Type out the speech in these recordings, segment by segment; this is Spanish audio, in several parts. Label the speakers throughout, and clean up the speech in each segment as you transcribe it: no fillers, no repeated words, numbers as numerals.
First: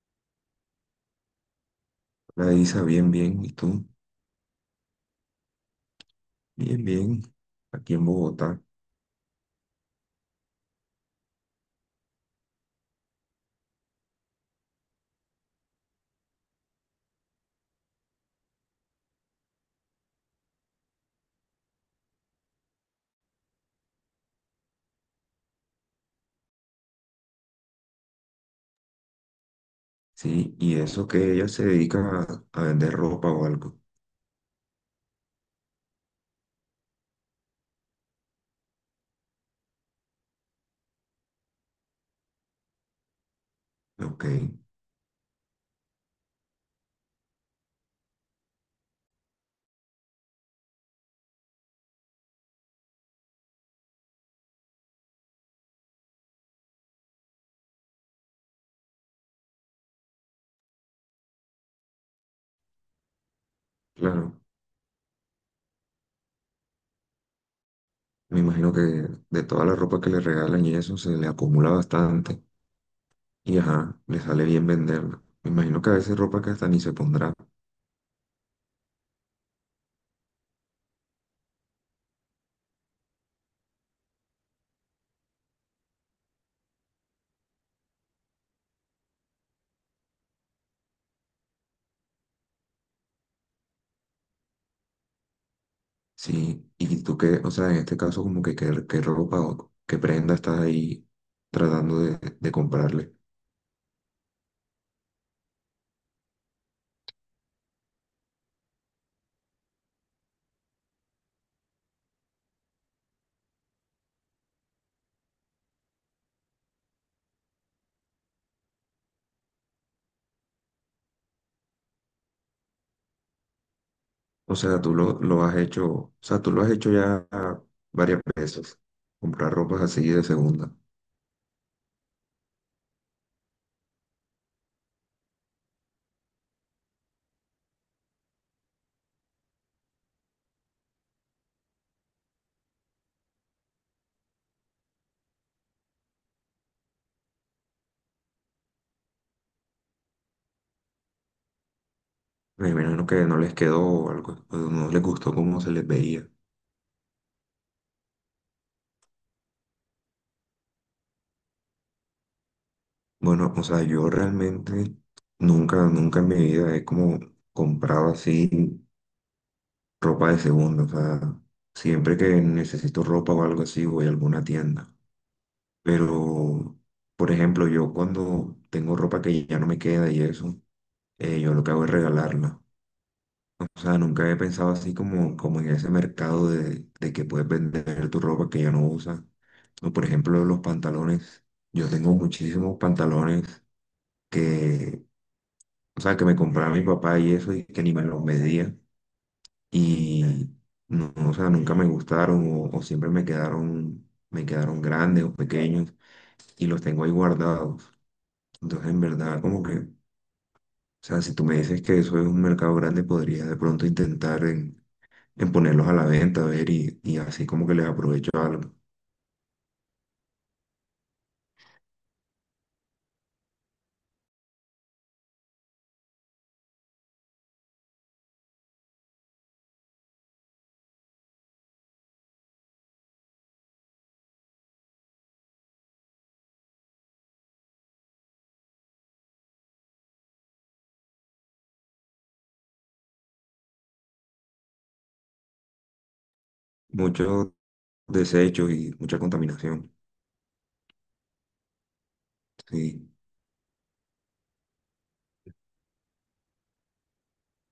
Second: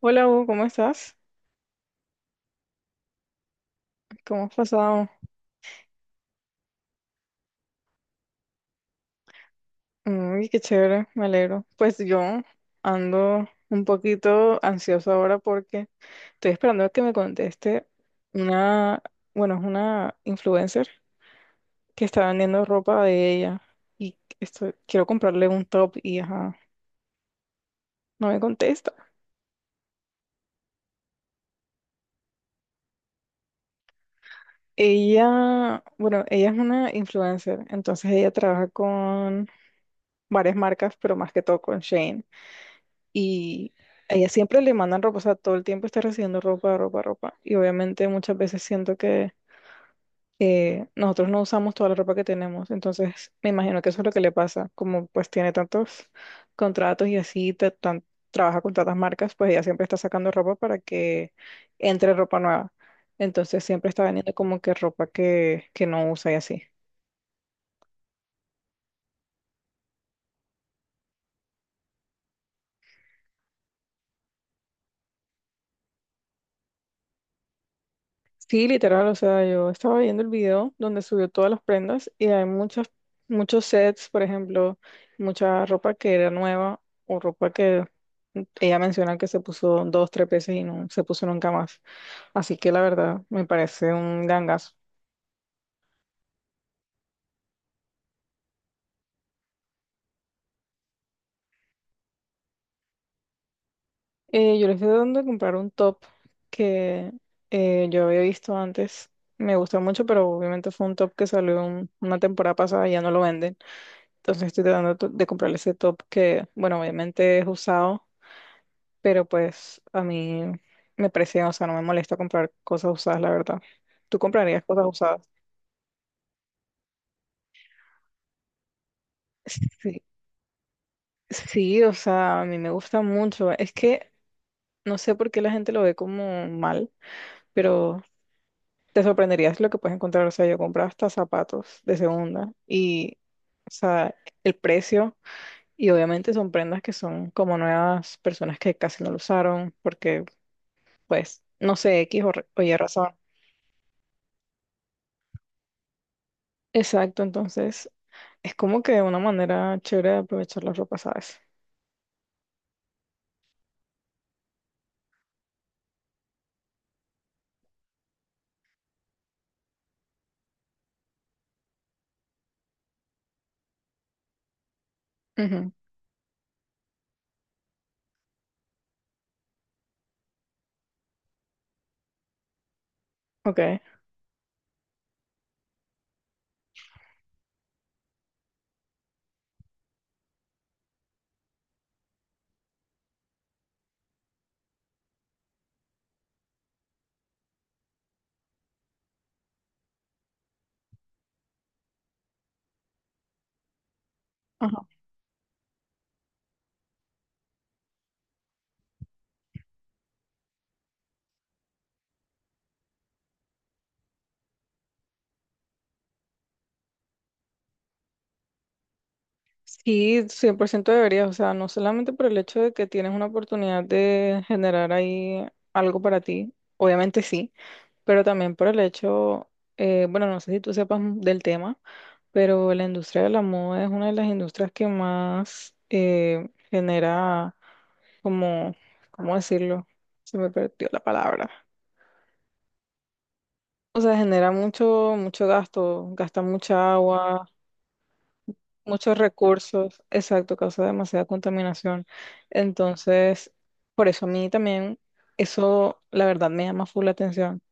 Speaker 1: Hola Hugo, ¿cómo estás?
Speaker 2: La Isa, bien, bien. ¿Y tú?
Speaker 1: ¿Cómo has pasado?
Speaker 2: Bien, bien. Aquí en Bogotá.
Speaker 1: Uy, qué chévere, me alegro. Pues yo ando un poquito ansioso ahora porque estoy esperando a que me conteste una, bueno, es una influencer que está vendiendo ropa de ella y esto quiero comprarle un top y ajá, no me contesta.
Speaker 2: Sí, y eso que ella se dedica a vender ropa o algo.
Speaker 1: Ella, bueno, ella es una influencer, entonces ella trabaja con varias marcas, pero más que todo con Shane. Y a
Speaker 2: Ok,
Speaker 1: ella siempre le mandan ropa, o sea, todo el tiempo está recibiendo ropa, ropa, ropa. Y obviamente muchas veces siento que nosotros no usamos toda la ropa que tenemos. Entonces, me imagino que eso es lo que le pasa. Como pues tiene tantos contratos y así, trabaja con tantas marcas, pues ella siempre está sacando ropa para que entre ropa nueva. Entonces, siempre está vendiendo
Speaker 2: claro.
Speaker 1: como que ropa que no usa y así.
Speaker 2: Me imagino que de toda la ropa que le regalan y eso se le acumula bastante. Y ajá, le sale bien venderla. Me imagino que a veces ropa que hasta ni se pondrá.
Speaker 1: Sí, literal, o sea, yo estaba viendo el video donde subió todas las prendas y hay muchas, muchos sets, por ejemplo, mucha ropa que era nueva o ropa que ella menciona que se puso dos, tres veces y no se puso nunca más. Así que la verdad, me parece un gangazo.
Speaker 2: Sí, ¿y tú qué, o sea, en este caso como que qué, qué ropa o qué prenda estás ahí tratando de comprarle?
Speaker 1: Yo le estoy dando de comprar un top que yo había visto antes. Me gusta mucho, pero obviamente fue un top que salió una temporada pasada y ya no lo venden. Entonces estoy tratando de comprarle ese top que, bueno, obviamente es usado, pero pues a mí me parece, o sea, no me molesta comprar cosas usadas, la verdad. ¿Tú
Speaker 2: O
Speaker 1: comprarías
Speaker 2: sea,
Speaker 1: cosas
Speaker 2: tú lo,
Speaker 1: usadas?
Speaker 2: lo has hecho, o sea, tú lo has hecho ya varias veces, comprar ropas
Speaker 1: Sí,
Speaker 2: así de segunda.
Speaker 1: sí, o sea, a mí me gusta mucho. Es que no sé por qué la gente lo ve como mal, pero te sorprenderías lo que puedes encontrar. O sea, yo compré hasta zapatos de segunda y, o sea, el precio, y obviamente son prendas que son como nuevas, personas que casi no lo usaron, porque pues, no sé, X o
Speaker 2: Me
Speaker 1: Y
Speaker 2: imagino
Speaker 1: razón.
Speaker 2: que no les quedó o algo, o no les gustó cómo se les veía.
Speaker 1: Exacto, entonces es como que una manera chévere de aprovechar la ropa, ¿sabes?
Speaker 2: Bueno, o sea, yo realmente nunca en mi vida he como comprado así ropa de segunda. O sea, siempre que necesito ropa o algo así, voy a alguna tienda.
Speaker 1: Ujú.
Speaker 2: Pero, por ejemplo, yo cuando tengo ropa que ya no me queda y eso, yo lo que hago es regalarla. O
Speaker 1: Ok.
Speaker 2: sea, nunca había pensado así como, como en ese mercado de que puedes vender tu ropa que ya no usas. O por ejemplo, los pantalones. Yo tengo muchísimos pantalones que, o sea, que me compraba mi papá y eso y que ni me los medía. Y no, o sea, nunca me gustaron o siempre me quedaron
Speaker 1: Ajá.
Speaker 2: grandes o pequeños y los tengo ahí guardados. Entonces, en verdad, como que, o sea, si tú me dices que eso es un mercado grande, podría de pronto intentar en ponerlos a la venta, a ver, y así como que les aprovecho algo.
Speaker 1: Sí, 100% deberías, o sea, no solamente por el hecho de que tienes una oportunidad de generar ahí algo para ti, obviamente sí, pero también por el hecho, bueno, no sé si tú sepas del tema, pero la industria de la moda es una de las industrias que más genera como, ¿cómo decirlo? Se me perdió la palabra. O sea, genera mucho, mucho gasto, gasta mucha agua,
Speaker 2: Muchos desechos y
Speaker 1: muchos
Speaker 2: mucha contaminación.
Speaker 1: recursos, exacto, causa demasiada contaminación.
Speaker 2: Sí,
Speaker 1: Entonces, por eso a mí también eso, la verdad, me llama full la atención,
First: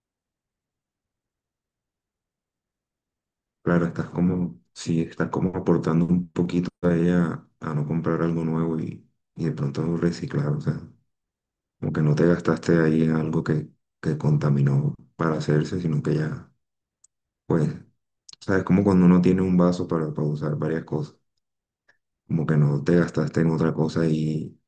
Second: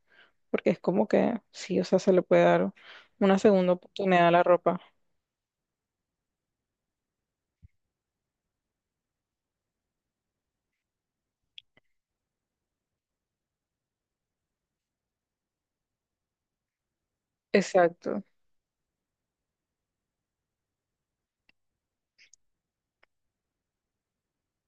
Speaker 1: porque es como que sí, o sea, se le puede dar una segunda
Speaker 2: claro, estás
Speaker 1: oportunidad a la
Speaker 2: como,
Speaker 1: ropa.
Speaker 2: sí, estás como aportando un poquito a ella a no comprar algo nuevo y de pronto reciclar, o sea, como que no te gastaste ahí en algo que contaminó para hacerse, sino que ya, pues,
Speaker 1: Exacto.
Speaker 2: sabes, como cuando uno tiene un vaso para usar varias cosas, como que no te gastaste en otra cosa y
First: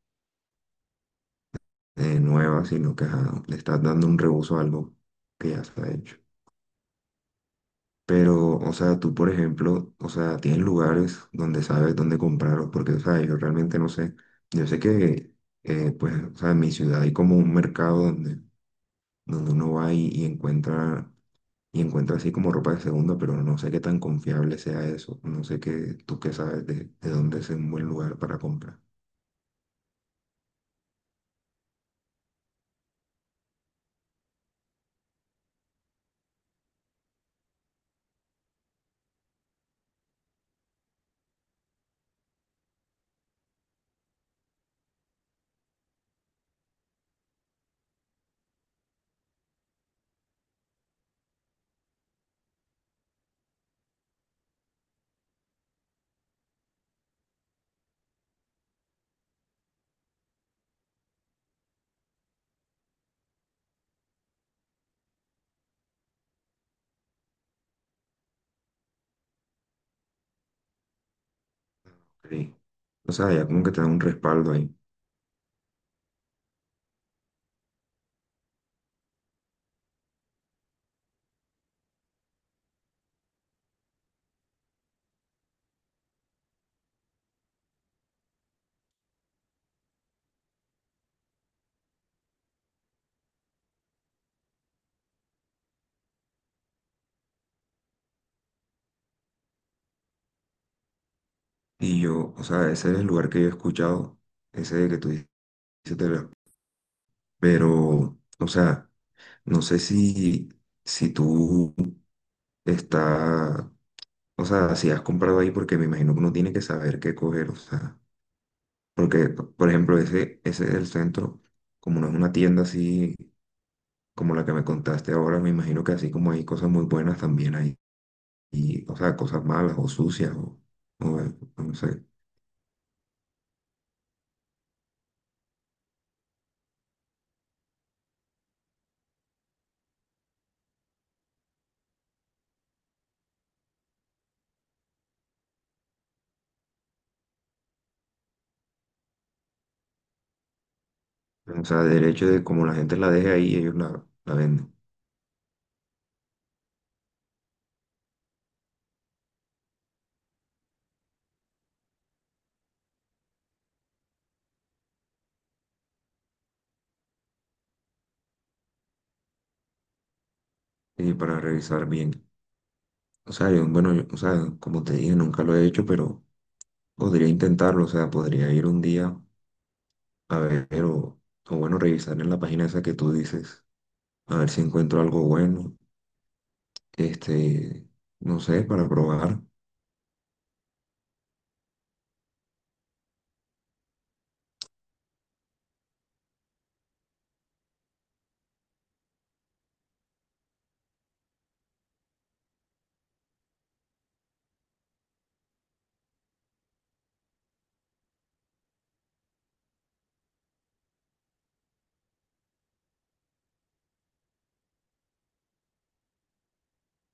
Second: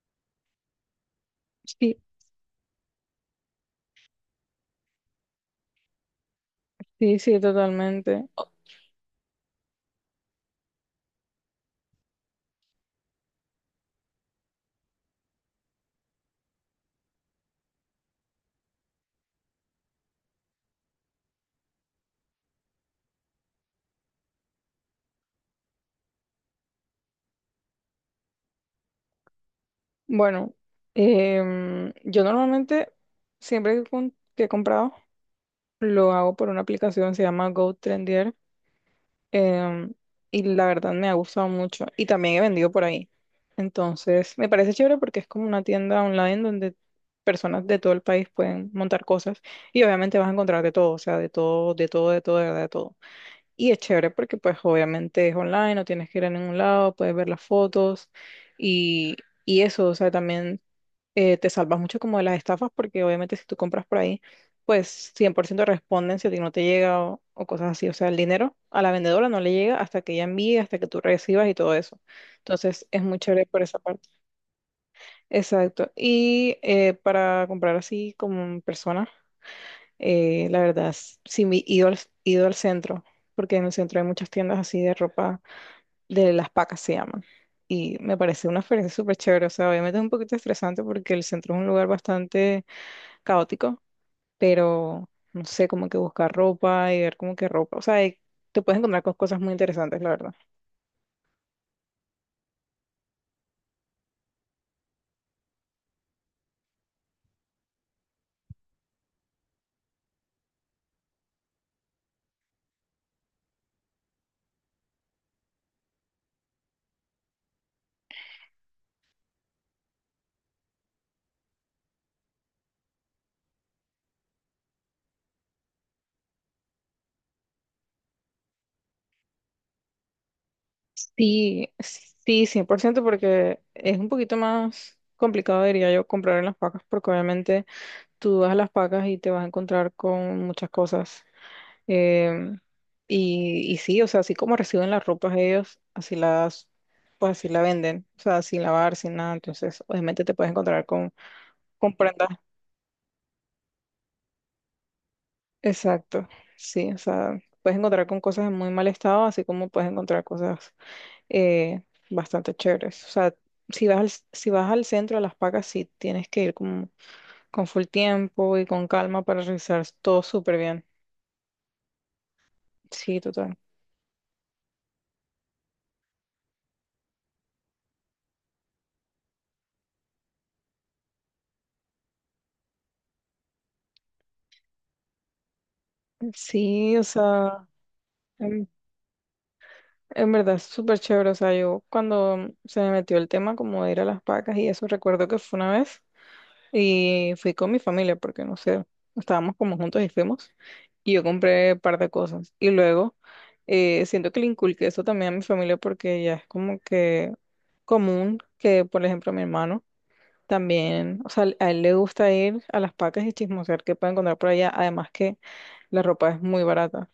Speaker 1: Sí,
Speaker 2: nueva, sino que ajá, le estás dando un reuso a algo que ya está hecho.
Speaker 1: sí, sí, totalmente.
Speaker 2: Pero, o sea, tú, por ejemplo, o sea, tienes lugares donde sabes dónde comprarlos, porque, o sea, yo realmente no sé. Yo sé que, pues, o sea, en mi ciudad hay como un mercado donde, donde uno va y encuentra así como ropa de segunda, pero no sé qué tan confiable sea eso. No sé qué, tú qué sabes de dónde es un buen lugar para comprar.
Speaker 1: Bueno, yo normalmente, siempre que he comprado, lo hago por una aplicación, se llama GoTrendier, em, y la verdad me ha gustado mucho y también he vendido por ahí. Entonces, me parece chévere porque es como una tienda online donde personas de todo el país pueden montar cosas y obviamente vas a encontrar de todo, o sea, de todo, de todo, de todo, de verdad, de todo. Y es chévere porque pues obviamente es online, no tienes que ir a ningún lado, puedes ver las fotos y, y eso, o sea, también te salvas mucho como de las estafas porque obviamente si tú compras por ahí, pues 100% responden si a ti no te llega o cosas así. O sea, el dinero a la vendedora no le llega hasta que ella envíe, hasta que tú recibas y todo eso.
Speaker 2: Sí.
Speaker 1: Entonces es
Speaker 2: O
Speaker 1: muy
Speaker 2: sea,
Speaker 1: chévere
Speaker 2: ya
Speaker 1: por
Speaker 2: como que
Speaker 1: esa
Speaker 2: te da un
Speaker 1: parte.
Speaker 2: respaldo ahí.
Speaker 1: Exacto. Y para comprar así como en persona, la verdad, sí me he ido al centro, porque en el centro hay muchas tiendas así de ropa, de las pacas se llaman. Y me parece una experiencia súper chévere. O sea, obviamente es un poquito estresante porque el centro es un lugar bastante caótico, pero no sé, como que buscar ropa y ver como que ropa, o sea, y te puedes encontrar con cosas muy interesantes, la verdad.
Speaker 2: Y yo, o sea, ese es el lugar que yo he escuchado, ese que tú dices, Telerama. Pero, o sea, no sé si, si tú está, o sea, si has comprado ahí, porque me imagino que uno tiene que saber qué coger, o sea, porque, por ejemplo, ese es el centro, como no es una tienda así como la que me contaste ahora, me imagino que así como hay cosas muy buenas también hay, y, o sea, cosas malas o sucias, o,
Speaker 1: Sí,
Speaker 2: no sé,
Speaker 1: sí, 100%, porque es un poquito más complicado, diría yo, comprar en las pacas, porque obviamente tú vas a las pacas y te vas a encontrar con muchas cosas. Em, y sí, o sea, así como reciben las ropas ellos, así las, pues así la venden, o sea, sin lavar, sin nada, entonces obviamente te puedes encontrar con,
Speaker 2: o sea, derecho
Speaker 1: comprendas
Speaker 2: de como la gente la deje ahí, ellos la, la venden.
Speaker 1: exacto, sí, o sea, puedes encontrar con cosas en muy mal estado, así como puedes encontrar cosas eh, bastante chéveres. O sea, si vas al centro de Las Pacas, sí tienes que ir con full tiempo y con calma para revisar todo súper bien.
Speaker 2: Eh, para revisar bien.
Speaker 1: Sí,
Speaker 2: O sea,
Speaker 1: total.
Speaker 2: yo, bueno, o sea, como te dije, nunca lo he hecho, pero podría intentarlo. O sea, podría ir un día a ver o bueno, revisar en la página esa que tú dices, a ver si encuentro algo bueno,
Speaker 1: Sí, o sea,
Speaker 2: este, no sé,
Speaker 1: en,
Speaker 2: para probar.
Speaker 1: en verdad es súper chévere. O sea, yo cuando se me metió el tema como de ir a Las Pacas y eso, recuerdo que fue una vez. Y fui con mi familia porque no sé, estábamos como juntos y fuimos. Y yo compré un par de cosas. Y luego siento que le inculqué eso también a mi familia porque ya es como que común que, por ejemplo, mi hermano también, o sea, a él le gusta ir a las pacas y chismosear qué puede encontrar por allá. Además que la ropa es muy barata.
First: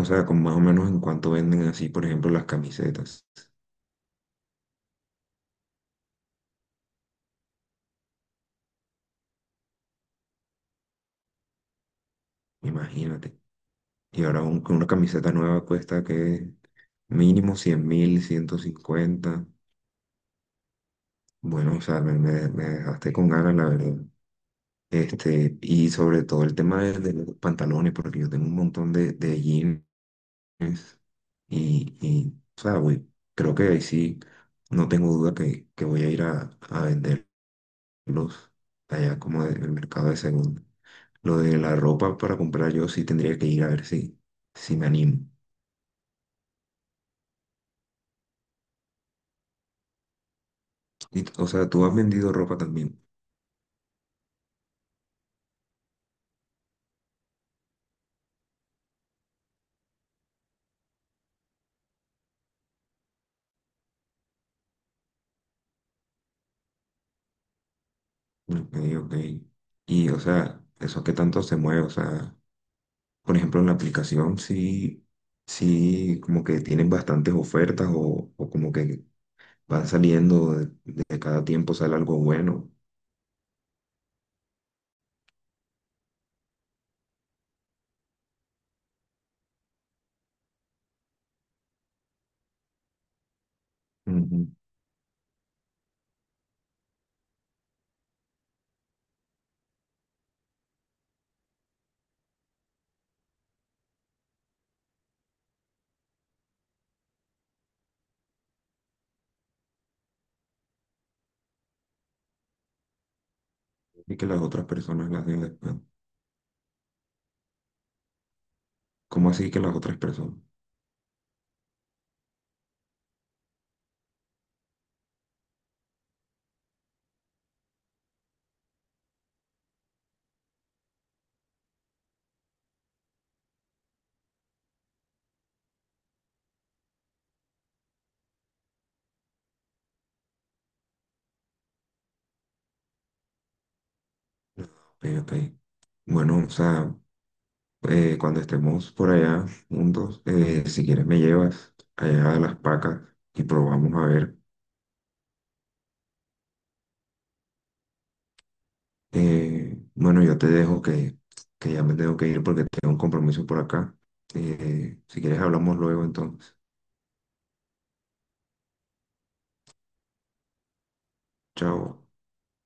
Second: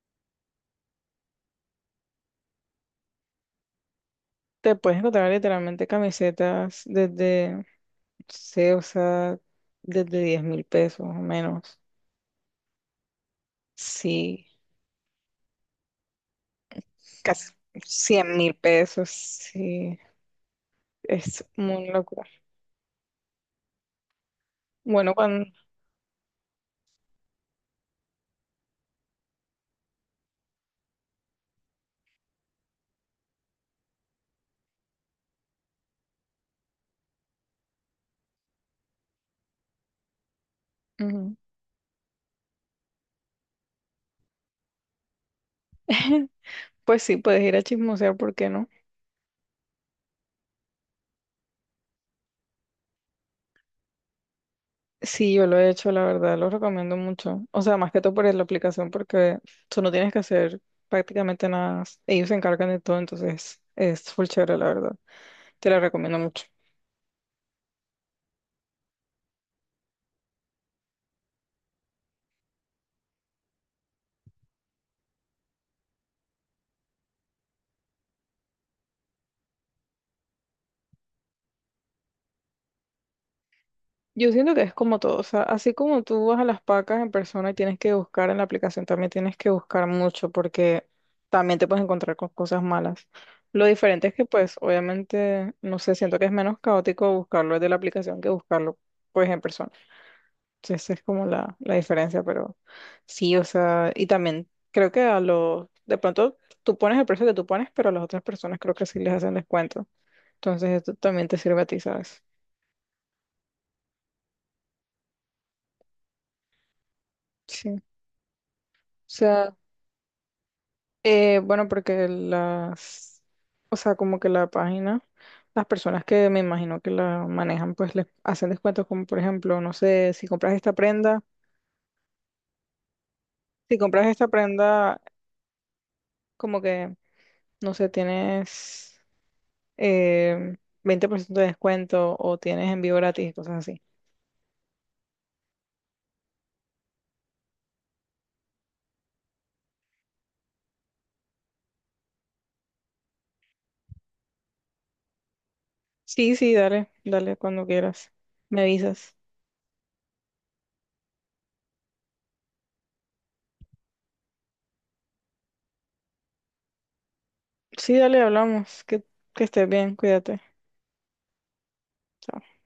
Speaker 2: O sea, ¿con más o menos en cuánto venden así, por ejemplo, las camisetas?
Speaker 1: Te puedes encontrar literalmente camisetas desde, no sé, o sea, desde 10.000 pesos o menos.
Speaker 2: Imagínate. Y ahora
Speaker 1: Sí.
Speaker 2: una camiseta nueva cuesta que
Speaker 1: Casi
Speaker 2: mínimo 100.000,
Speaker 1: cien mil
Speaker 2: ciento
Speaker 1: pesos,
Speaker 2: cincuenta.
Speaker 1: sí, es
Speaker 2: Bueno, o
Speaker 1: muy
Speaker 2: sea, me,
Speaker 1: locura.
Speaker 2: me dejaste con ganas, la verdad.
Speaker 1: Bueno, cuando.
Speaker 2: Este, y sobre todo el tema de los pantalones, porque yo tengo un montón de jeans y, o sea, creo que ahí sí, no tengo duda que voy a ir a venderlos allá como en el mercado de segundo.
Speaker 1: Ujú.
Speaker 2: Lo de la ropa para comprar yo sí tendría que ir a ver si, si me animo.
Speaker 1: Pues sí, puedes ir a chismosear, ¿por qué no?
Speaker 2: Y, o sea, tú has vendido ropa también.
Speaker 1: Sí, yo lo he hecho, la verdad, lo recomiendo mucho. O sea, más que todo por la aplicación, porque tú no tienes que hacer prácticamente nada. Ellos se encargan de todo, entonces es full chévere, la verdad. Te la recomiendo mucho.
Speaker 2: Ok, ok. Y, o sea, ¿eso qué tanto se mueve? O sea, por ejemplo, en la aplicación sí, sí como que tienen bastantes ofertas o como que van saliendo de cada tiempo sale algo bueno.
Speaker 1: Yo siento que es como todo, o sea, así como tú vas a las pacas en persona y tienes que buscar en la aplicación, también tienes que buscar mucho porque también te puedes encontrar con cosas malas. Lo diferente es que
Speaker 2: Ujú.
Speaker 1: pues obviamente, no sé, siento que es menos caótico buscarlo desde la aplicación que buscarlo pues en persona. Entonces esa es como la diferencia, pero sí, o sea, y también creo que a los, de pronto tú pones el precio que tú pones, pero a las otras personas creo que sí les hacen descuento. Entonces esto también te sirve a ti, ¿sabes?
Speaker 2: Y que las otras personas las den después.
Speaker 1: Sí. O
Speaker 2: ¿Cómo
Speaker 1: sea,
Speaker 2: así que las otras personas?
Speaker 1: Bueno, porque las, o sea, como que la página, las personas que me imagino que la manejan, pues les hacen descuentos como, por ejemplo, no sé, si compras esta prenda, como que, no sé, tienes eh, 20% de descuento o tienes envío gratis y cosas así.
Speaker 2: Ok, ok. Bueno, o sea, cuando estemos por allá juntos, si quieres me llevas allá a las pacas y probamos a ver.
Speaker 1: Sí, sí, dale, dale cuando quieras. Me avisas.
Speaker 2: Bueno, yo te dejo que ya me tengo que ir porque tengo un compromiso por acá. Si quieres hablamos luego entonces.
Speaker 1: Sí, dale, hablamos. Que estés bien, cuídate.
Speaker 2: Chao.
Speaker 1: Chao.